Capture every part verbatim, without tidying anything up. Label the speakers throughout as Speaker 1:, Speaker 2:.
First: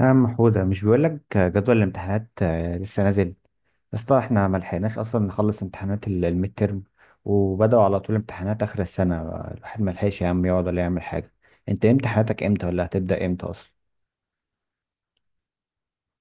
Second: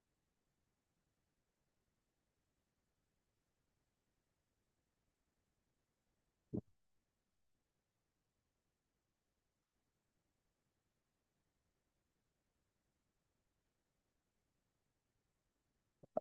Speaker 1: يا عم حودة، مش بيقول لك جدول الامتحانات، آه، لسه نازل. يا اسطى، احنا ما لحقناش اصلا نخلص امتحانات ال- الميد ترم، وبدأوا على طول امتحانات اخر السنة. الواحد ما لحقش يا عم يقعد ولا يعمل حاجة. انت امتحاناتك امتى؟ ولا هتبدأ امتى اصلا؟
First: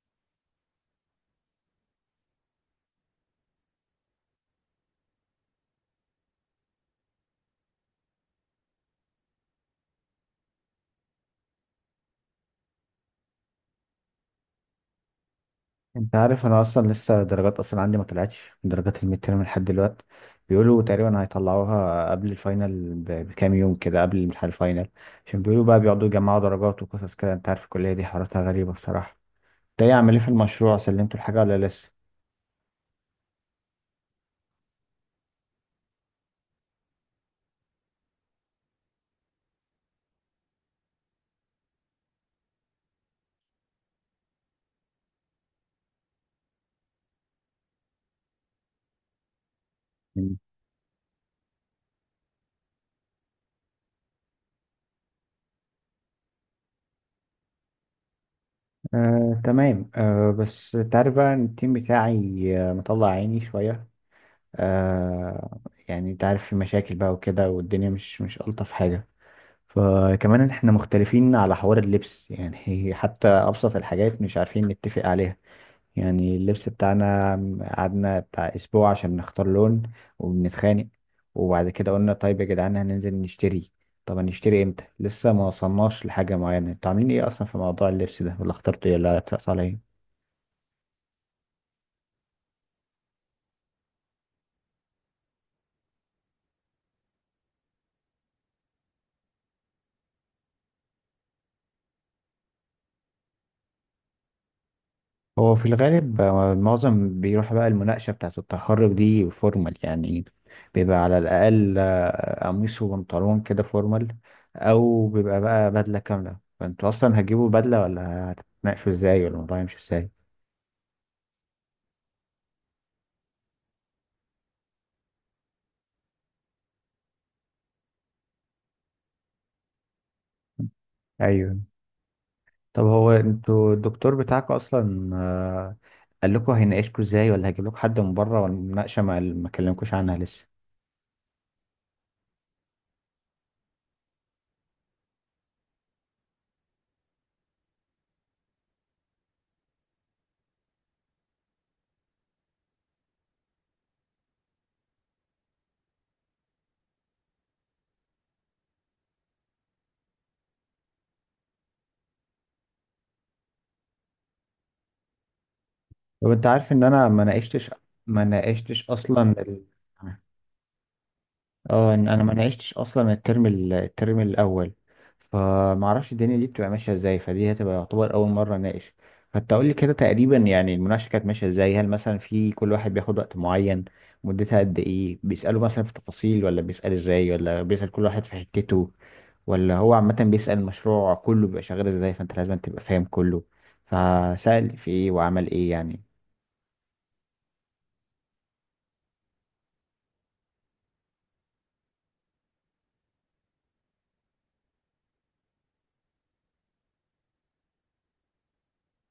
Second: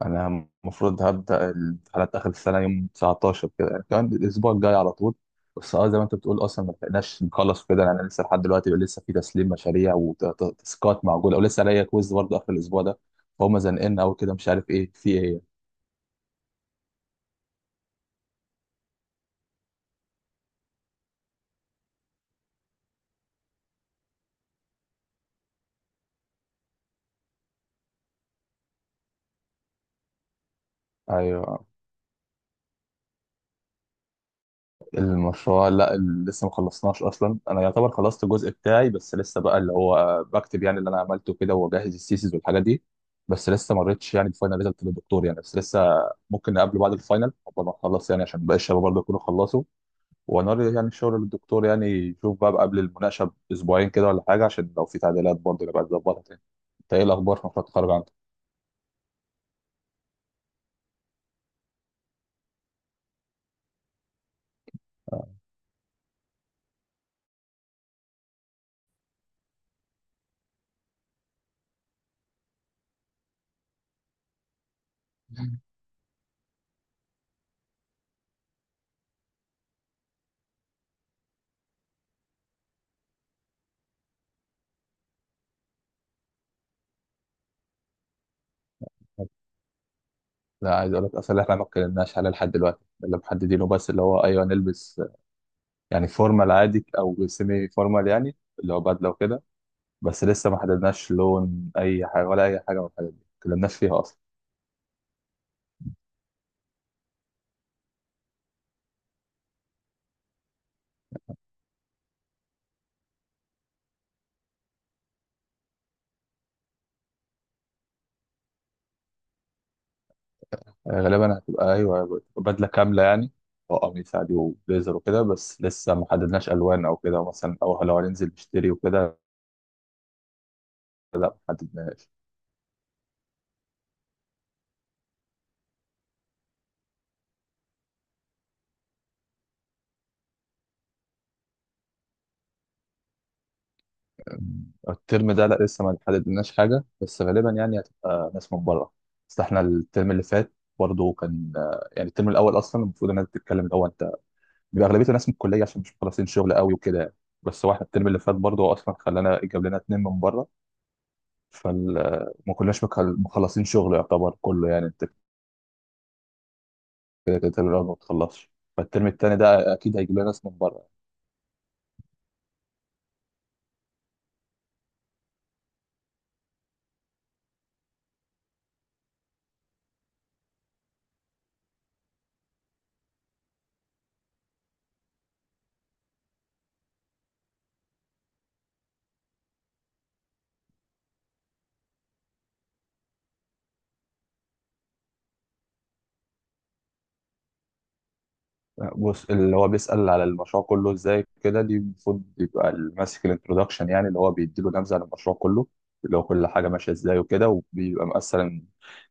Speaker 2: انا المفروض هبدا الامتحانات اخر السنه يوم تسعتاشر كده، يعني كمان الاسبوع الجاي على طول. بس اه زي ما انت بتقول اصلا ما لحقناش نخلص كده، يعني انا لسه لحد دلوقتي لسه في تسليم مشاريع وتاسكات معقوله، ولسه عليا كويز برضه اخر الاسبوع ده. فهم زنقلنا قوي كده، مش عارف ايه في ايه.
Speaker 1: انت عارف انا اصلا لسه درجات اصلا عندي ما طلعتش من درجات الميد ترم لحد دلوقتي. بيقولوا تقريبا هيطلعوها قبل الفاينل ب- بكام يوم كده قبل الامتحان الفاينل. عشان بيقولوا بقى بيقعدوا يجمعوا درجات وقصص كده، انت عارف الكلية دي حواراتها غريبة بصراحة. انت ايه؟ عامل ايه في المشروع؟ سلمتوا الحاجة ولا
Speaker 2: ايوه.
Speaker 1: لسه؟
Speaker 2: المشروع لا، ال- لسه ما خلصناش اصلا. انا يعتبر خلصت الجزء بتاعي، بس لسه بقى اللي هو بكتب يعني اللي انا عملته كده، واجهز السيسز والحاجات دي. بس لسه ما مريتش يعني بفاينل ريزلت للدكتور يعني، بس لسه ممكن نقابله بعد الفاينل قبل ما نخلص يعني، عشان باقي الشباب برضه يكونوا خلصوا. ونوري يعني الشغل للدكتور يعني، يشوف بقى قبل المناقشه باسبوعين كده ولا حاجه، عشان لو في تعديلات برضه نبقى نظبطها تاني. انت ايه الاخبار في مشروع التخرج عندك؟
Speaker 1: آه، تمام. آه، بس انت عارف بقى ان التيم بتاعي آه، مطلع عيني شوية. آه، يعني انت عارف في مشاكل بقى وكده، والدنيا مش مش ألطف حاجة. فكمان احنا مختلفين على حوار اللبس يعني حتى أبسط الحاجات مش عارفين نتفق عليها. يعني اللبس بتاعنا، قعدنا بتاع أسبوع عشان نختار لون وبنتخانق. وبعد كده قلنا طيب يا جدعان هننزل نشتري. طب هنشتري امتى؟ لسه ما وصلناش لحاجة معينة. انتوا عاملين ايه اصلا في موضوع اللبس ده؟ ولا اخترتوا ايه؟ ولا اتفقتوا على ايه؟
Speaker 2: لا، عايز اقول لك اصلا احنا ما اتكلمناش عليه لحد دلوقتي. اللي محددينه بس اللي هو ايوه نلبس، يعني فورمال عادي او سيمي فورمال، يعني اللي هو بدله وكده. بس لسه ما حددناش لون اي حاجه، ولا اي حاجه من الحاجات دي ما اتكلمناش فيها اصلا.
Speaker 1: هو في الغالب، آه، معظم بيروح بقى المناقشة بتاعة التخرج دي فورمال يعني. بيبقى على الأقل آه، قميص وبنطلون كده فورمال. أو بيبقى بقى بدلة كاملة. فأنتوا أصلا هتجيبوا بدلة ولا هتتناقشوا إزاي؟ ولا الموضوع يمشي إزاي؟
Speaker 2: آه، غالبا هتبقى ايوه بدله كامله يعني، وقميص عادي وبليزر وكده. بس لسه ما حددناش الوان او كده مثلا، او لو هننزل نشتري وكده. لا، ما
Speaker 1: ايوه.
Speaker 2: حددناش.
Speaker 1: طب هو أنتوا الدكتور بتاعكم أصلا آه، قال لكم هيناقشكوا إزاي؟ ولا هيجيب لكم حد من بره؟ ولا المناقشة ما ما كلمكوش عنها لسه؟
Speaker 2: آه، الترم ده لا لسه ما حددناش حاجه، بس غالبا يعني هتبقى ناس من بره. بس احنا الترم اللي فات برضه كان آه، يعني الترم الاول اصلا المفروض الناس بتتكلم الاول، بيبقى اغلبيته ناس من الكليه عشان مش مخلصين شغل قوي وكده يعني. بس واحد الترم اللي فات برضه هو اصلا خلانا جاب لنا اتنين من بره، فما كناش مخل- مخلصين شغل يعتبر كله يعني انت.
Speaker 1: طب أنت عارف إن أنا ما
Speaker 2: كده كده الترم
Speaker 1: ناقشتش،
Speaker 2: الاول ما
Speaker 1: ما
Speaker 2: بتخلصش،
Speaker 1: ناقشتش
Speaker 2: فالترم
Speaker 1: أصلا.
Speaker 2: التاني
Speaker 1: ال...
Speaker 2: ده اكيد هيجيب لنا ناس من بره.
Speaker 1: اه، إن انا ما نعشتش اصلا الترم ال- الترم الاول، فما اعرفش الدنيا دي بتبقى ماشيه ازاي، فدي هتبقى يعتبر اول مره اناقش. فانت قول لي كده تقريبا يعني المناقشه كانت ماشيه ازاي. هل مثلا في كل واحد بياخد وقت معين؟ مدتها قد ايه؟ بيسالوا مثلا في تفاصيل، ولا بيسال ازاي، ولا بيسال كل واحد في حتته، ولا هو عامه بيسال المشروع كله بيبقى شغال ازاي، فانت لازم تبقى فاهم كله، فسأل في ايه وعمل ايه يعني.
Speaker 2: بص، اللي هو بيسال على المشروع كله ازاي كده، دي المفروض يبقى اللي ماسك الانترودكشن، يعني اللي هو بيديله نبذه عن المشروع كله، اللي هو كل حاجه ماشيه ازاي وكده. وبيبقى مثلا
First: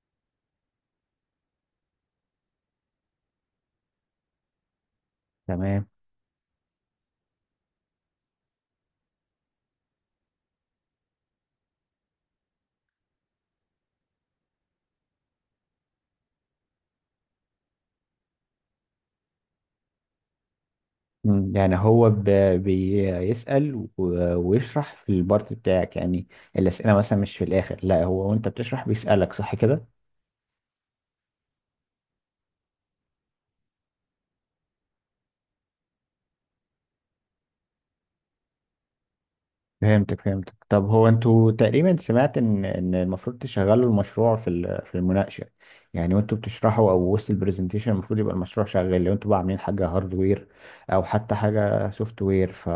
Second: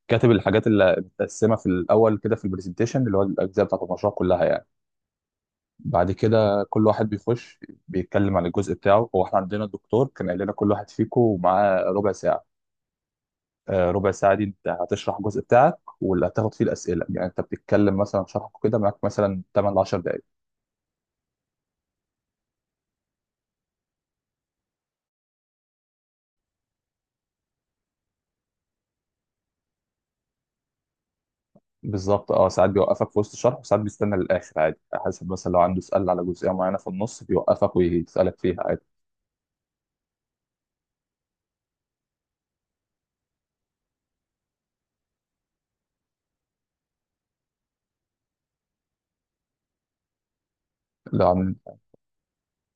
Speaker 2: كاتب الحاجات اللي متقسمه في الاول كده في البرزنتيشن، اللي هو الاجزاء بتاعت المشروع كلها يعني.
Speaker 1: تمام.
Speaker 2: بعد كده كل واحد بيخش بيتكلم عن الجزء بتاعه. هو احنا عندنا الدكتور كان قال لنا كل واحد فيكم معاه ربع ساعة. آه، ربع ساعة دي انت هتشرح الجزء بتاعك واللي هتاخد فيه الأسئلة، يعني انت بتتكلم مثلا شرحك كده معاك مثلا تمانية ل عشر دقايق.
Speaker 1: مم. يعني هو ب... بيسأل و... ويشرح في البارت بتاعك يعني. الأسئلة مثلا مش في الآخر، لا، هو وأنت بتشرح بيسألك، صح كده؟
Speaker 2: بالظبط. اه ساعات بيوقفك في وسط الشرح، وساعات بيستنى للآخر عادي، على حسب. مثلا لو عنده سؤال على جزئية معينة في النص بيوقفك ويسألك فيها عادي.
Speaker 1: فهمتك فهمتك طب هو انتوا تقريبا، سمعت ان ان المفروض تشغلوا المشروع في ال- في المناقشه. يعني وانتوا بتشرحوا او وسط البرزنتيشن المفروض يبقى المشروع شغال، لو انتوا بقى عاملين حاجه هاردوير او
Speaker 2: لو
Speaker 1: حتى
Speaker 2: عن...
Speaker 1: حاجه سوفت وير. ف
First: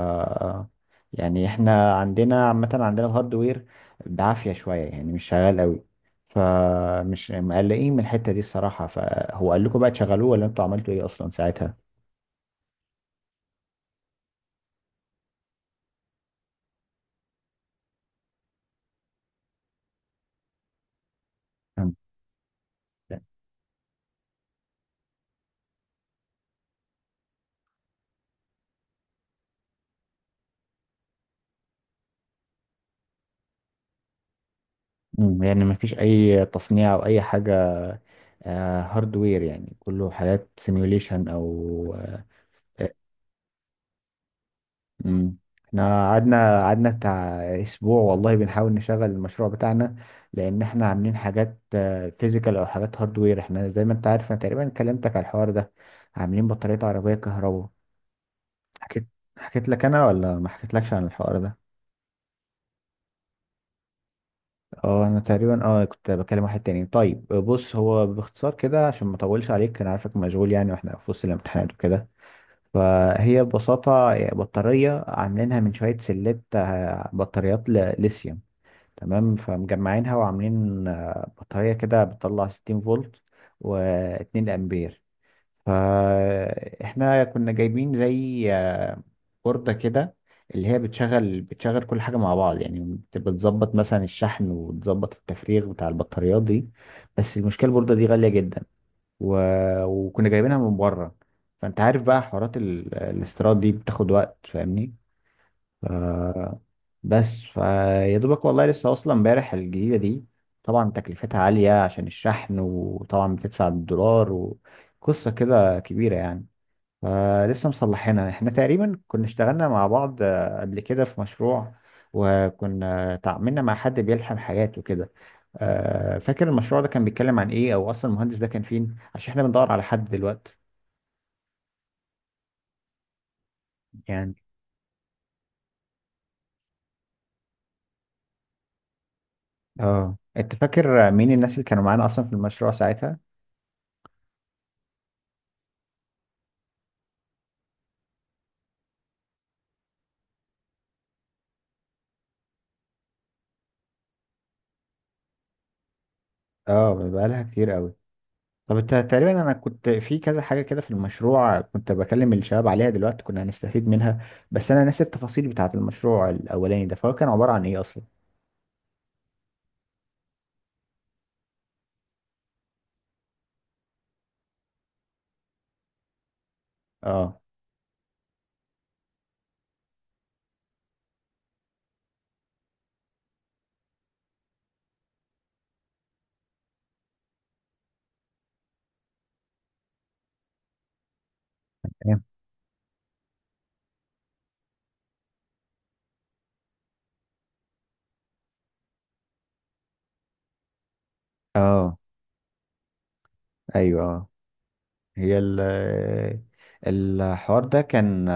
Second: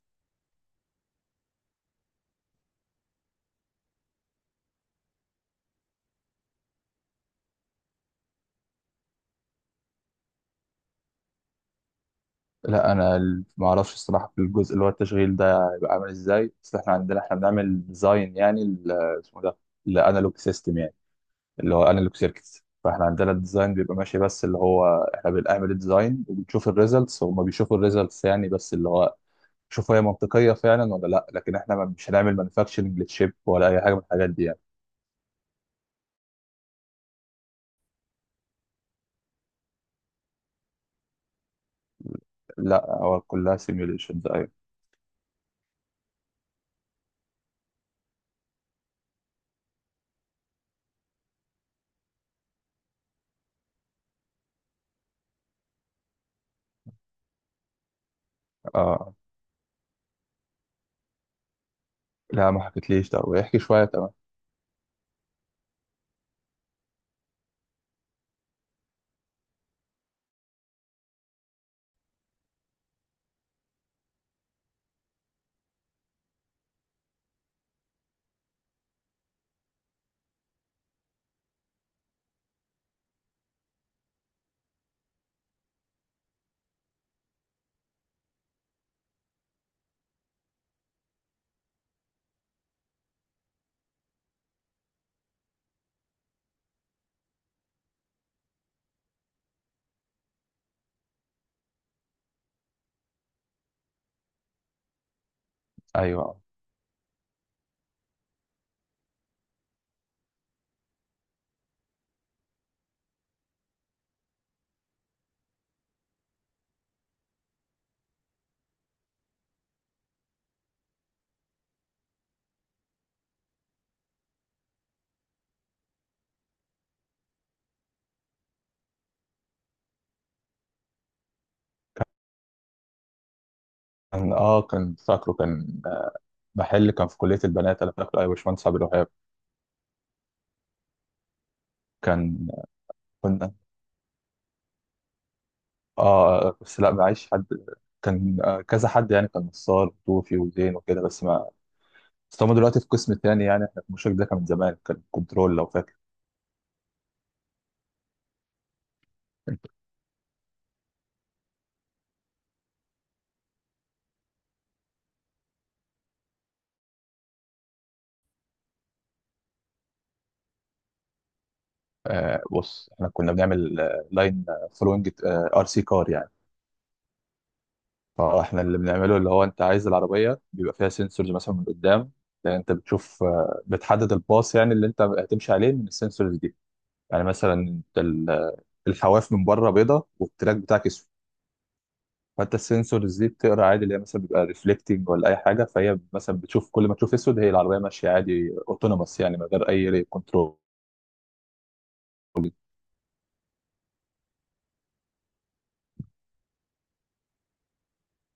Speaker 1: يعني احنا عندنا عامه عندنا الهاردوير بعافيه شويه يعني، مش شغال قوي، فمش مقلقين من الحته دي الصراحه. فهو قال لكم بقى تشغلوه؟ ولا انتوا عملتوا ايه اصلا ساعتها؟
Speaker 2: لا، انا ال- ما اعرفش الصراحة في الجزء اللي هو التشغيل ده هيبقى عامل ازاي، بس احنا عندنا احنا بنعمل ديزاين يعني ل- اسمه ده لانالوج سيستم، اللي هو انالوج سيركتس. فاحنا عندنا الديزاين بيبقى ماشي، بس اللي هو احنا بنعمل الديزاين وبنشوف الريزلتس، هما بيشوفوا الريزلتس يعني. بس اللي هو شوف هي منطقيه فعلا ولا لا، لكن احنا ما- مش هنعمل مانيفاكتشرنج للشيب ولا اي حاجه من الحاجات دي يعني.
Speaker 1: مم. يعني مفيش اي تصنيع او اي حاجه هاردوير يعني؟ كله حاجات سيميوليشن او آه.
Speaker 2: لا، هو كلها سيميوليشنز. ايوه.
Speaker 1: مم. احنا قعدنا قعدنا بتاع اسبوع والله بنحاول نشغل المشروع بتاعنا، لان احنا عاملين حاجات فيزيكال او حاجات هاردوير. احنا زي ما انت عارف انا تقريبا كلمتك على الحوار ده، عاملين بطارية عربية كهرباء. حكيت
Speaker 2: اه،
Speaker 1: حكيت لك انا ولا ما حكيتلكش عن الحوار ده؟
Speaker 2: لا ما حكيتليش ده، ويحكي شويه. تمام.
Speaker 1: اه، انا تقريبا اه كنت بكلم واحد تاني. طيب بص هو باختصار كده عشان ما اطولش عليك، انا عارفك مشغول يعني، واحنا في وسط الامتحانات وكده. فهي ببساطة بطارية عاملينها من شوية سلات، آه، بطاريات ل- ليثيوم. تمام. فمجمعينها وعاملين آه، بطارية كده بتطلع ستين فولت و2 أمبير. فاحنا كنا جايبين زي آه، بوردة كده، اللي هي بتشغل بتشغل كل حاجة مع بعض يعني. بت- بتظبط مثلا الشحن وتظبط التفريغ بتاع البطاريات دي. بس المشكلة البوردة دي غالية جدا، و... وكنا جايبينها من بره. فانت عارف بقى حوارات ال... الاستيراد دي بتاخد وقت، فاهمني. ف...
Speaker 2: ايوه.
Speaker 1: بس فيا دوبك والله لسه واصله امبارح الجديده دي. طبعا تكلفتها عاليه عشان الشحن، وطبعا بتدفع بالدولار، وقصه كده كبيره يعني. آه لسه مصلحينها. احنا تقريبا كنا اشتغلنا مع بعض آه قبل كده في مشروع، وكنا تعاملنا مع حد بيلحم حاجات وكده. آه فاكر المشروع ده كان بيتكلم عن ايه؟ او اصلا المهندس ده كان فين؟ عشان احنا بندور على حد دلوقتي
Speaker 2: كان
Speaker 1: يعني.
Speaker 2: اه كان فاكره. كان محل كان في كليه البنات، انا فاكره، ايوه، باشمهندس عبد الوهاب.
Speaker 1: اه، انت فاكر مين الناس اللي كانوا معانا اصلا في
Speaker 2: كان
Speaker 1: المشروع ساعتها؟
Speaker 2: كنا، اه بس لا، معيش حد. كان آه، كذا حد يعني، كان نصار وطوفي وزين وكده، بس ما. بس هم دلوقتي في قسم تاني، يعني احنا في المشارك ده كان من زمان، كان كنترول لو فاكر.
Speaker 1: اه، بقالها كتير قوي. طب انت تقريبا، انا كنت في كذا حاجه كده في المشروع كنت بكلم الشباب عليها، دلوقتي كنا هنستفيد منها، بس انا ناسي التفاصيل بتاعه المشروع الاولاني ده. فهو كان عباره عن ايه اصلا؟
Speaker 2: آه بص، احنا كنا بنعمل آه، لاين فلوينج ار سي كار يعني.
Speaker 1: اه.
Speaker 2: فاحنا اللي بنعمله اللي هو انت عايز العربيه بيبقى فيها سنسورز مثلا من قدام، يعني انت بتشوف آه، بتحدد الباص يعني اللي انت هتمشي عليه من السنسورز دي. يعني مثلا انت ال- آه، الحواف من بره بيضه والتراك بتاعك اسود، فانت السنسورز دي بتقرا عادي اللي هي مثلا بيبقى ريفلكتنج ولا اي حاجه. فهي مثلا بتشوف، كل ما تشوف اسود هي العربيه ماشيه عادي اوتونوموس يعني من غير اي كنترول.
Speaker 1: اه. ايوه. اه. هي ال الحوار ده كان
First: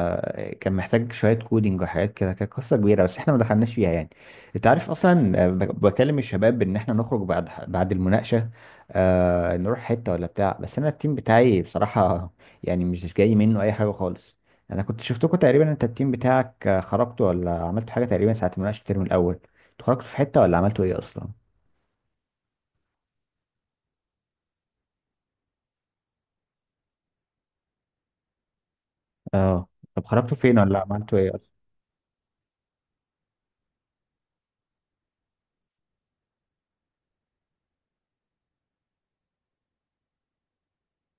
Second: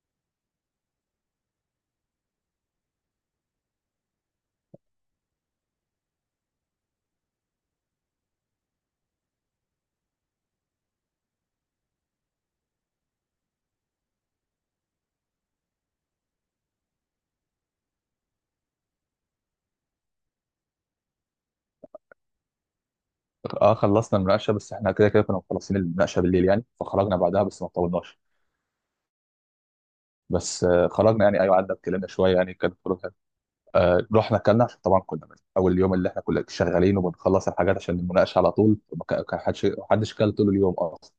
Speaker 1: كان محتاج شويه كودينج وحاجات كده، كانت قصه كبيره، بس احنا ما دخلناش فيها يعني. انت عارف اصلا ب- بكلم الشباب ان احنا نخرج بعد بعد المناقشه، آه نروح حته ولا بتاع، بس انا التيم بتاعي بصراحه يعني مش جاي منه اي حاجه خالص. انا كنت شفتكم تقريبا، انت التيم بتاعك خرجتوا ولا عملتوا حاجه تقريبا ساعه مناقشه الترم الاول؟ انتوا خرجتوا في حته ولا عملتوا ايه اصلا؟
Speaker 2: اه، خلصنا المناقشه، بس احنا كده كده كنا مخلصين المناقشه بالليل يعني، فخرجنا بعدها بس ما طولناش.
Speaker 1: اه. طب خرجتوا فين
Speaker 2: بس
Speaker 1: ولا
Speaker 2: آه،
Speaker 1: عملتوا
Speaker 2: خرجنا
Speaker 1: ايه
Speaker 2: يعني. ايوه،
Speaker 1: اصلا؟
Speaker 2: قعدنا اتكلمنا شويه يعني، كانت خروج حلوة. آه رحنا اكلنا، عشان طبعا كنا من اول يوم اللي احنا كنا شغالين وبنخلص الحاجات عشان المناقشه على طول، ما كا- كا- حدش ما حدش كل طول اليوم اصلا.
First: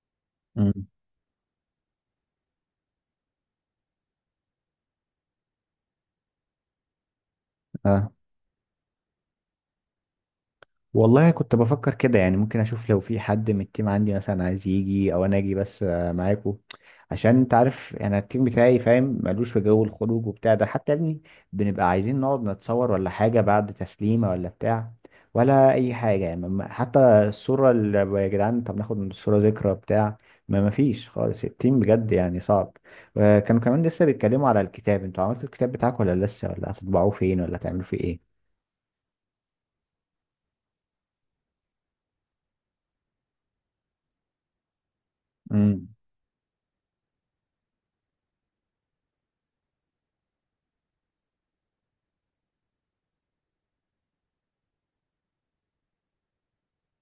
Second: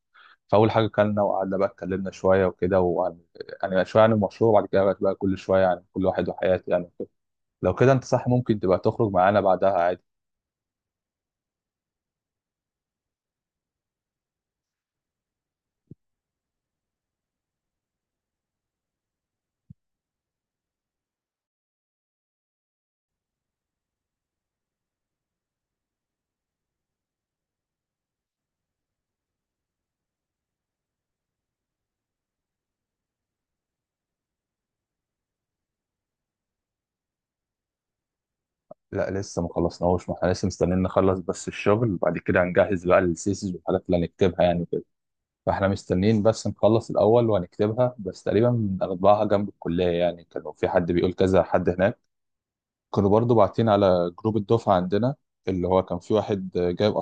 Speaker 2: فاول حاجه
Speaker 1: امم.
Speaker 2: كلنا، وقعدنا بقى اتكلمنا شويه وكده، وعن يعني شويه عن المشروع، وبعد كده بقى بقى كل شويه عن كل واحد وحياته يعني. لو كده انت
Speaker 1: اه،
Speaker 2: صح، ممكن تبقى تخرج معانا بعدها عادي.
Speaker 1: والله كنت بفكر كده يعني، ممكن اشوف لو في حد من التيم عندي مثلا عايز يجي، او انا اجي بس آه، معاكو. عشان انت عارف انا التيم بتاعي فاهم ملوش في جو الخروج وبتاع ده، حتى يا ابني بنبقى عايزين نقعد نتصور ولا حاجة بعد تسليمة ولا بتاع، ولا اي حاجة يعني، ما- حتى الصورة اللي، يا جدعان طب ناخد الصورة ذكرى بتاع، ما مفيش خالص. التيم بجد يعني صعب. آه، كانوا كمان لسه بيتكلموا على الكتاب. انتوا عملتوا الكتاب بتاعكم ولا لسه؟ ولا هتطبعوه فين؟ ولا هتعملوا فيه ايه؟
Speaker 2: لا، لسه ما خلصناهوش، ما احنا لسه مستنيين نخلص بس الشغل، وبعد كده هنجهز بقى الثيسز والحاجات اللي هنكتبها يعني كده. فاحنا
Speaker 1: امم.
Speaker 2: مستنيين بس نخلص الاول وهنكتبها، بس تقريبا هنطبعها جنب الكليه يعني. كانوا في حد بيقول كذا حد هناك، كانوا برضو باعتين على جروب الدفعه عندنا، اللي هو كان في واحد جايب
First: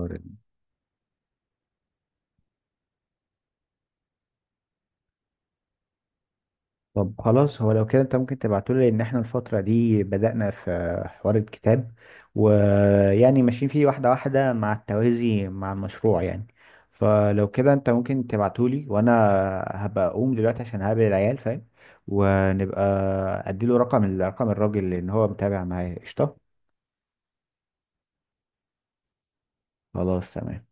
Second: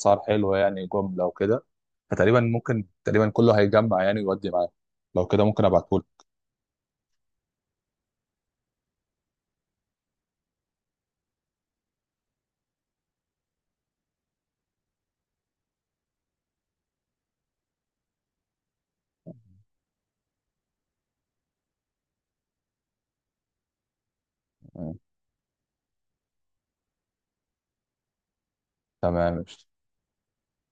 Speaker 2: اسعار حلوه يعني جمله وكده. فتقريبا ممكن تقريبا كله هيجمع يعني ويودي معاه. لو كده ممكن ابعتهولك.
Speaker 1: طب خلاص، هو لو كده انت ممكن تبعتولي، لان احنا الفترة دي بدأنا في حوار الكتاب، ويعني ماشيين فيه واحدة واحدة مع التوازي مع المشروع يعني. فلو كده انت ممكن تبعتولي، وانا هبقى اقوم دلوقتي عشان هقابل العيال، فاهم. ونبقى اديله رقم الرقم الراجل لان هو متابع معايا قشطة.
Speaker 2: تمام
Speaker 1: خلاص، تمام.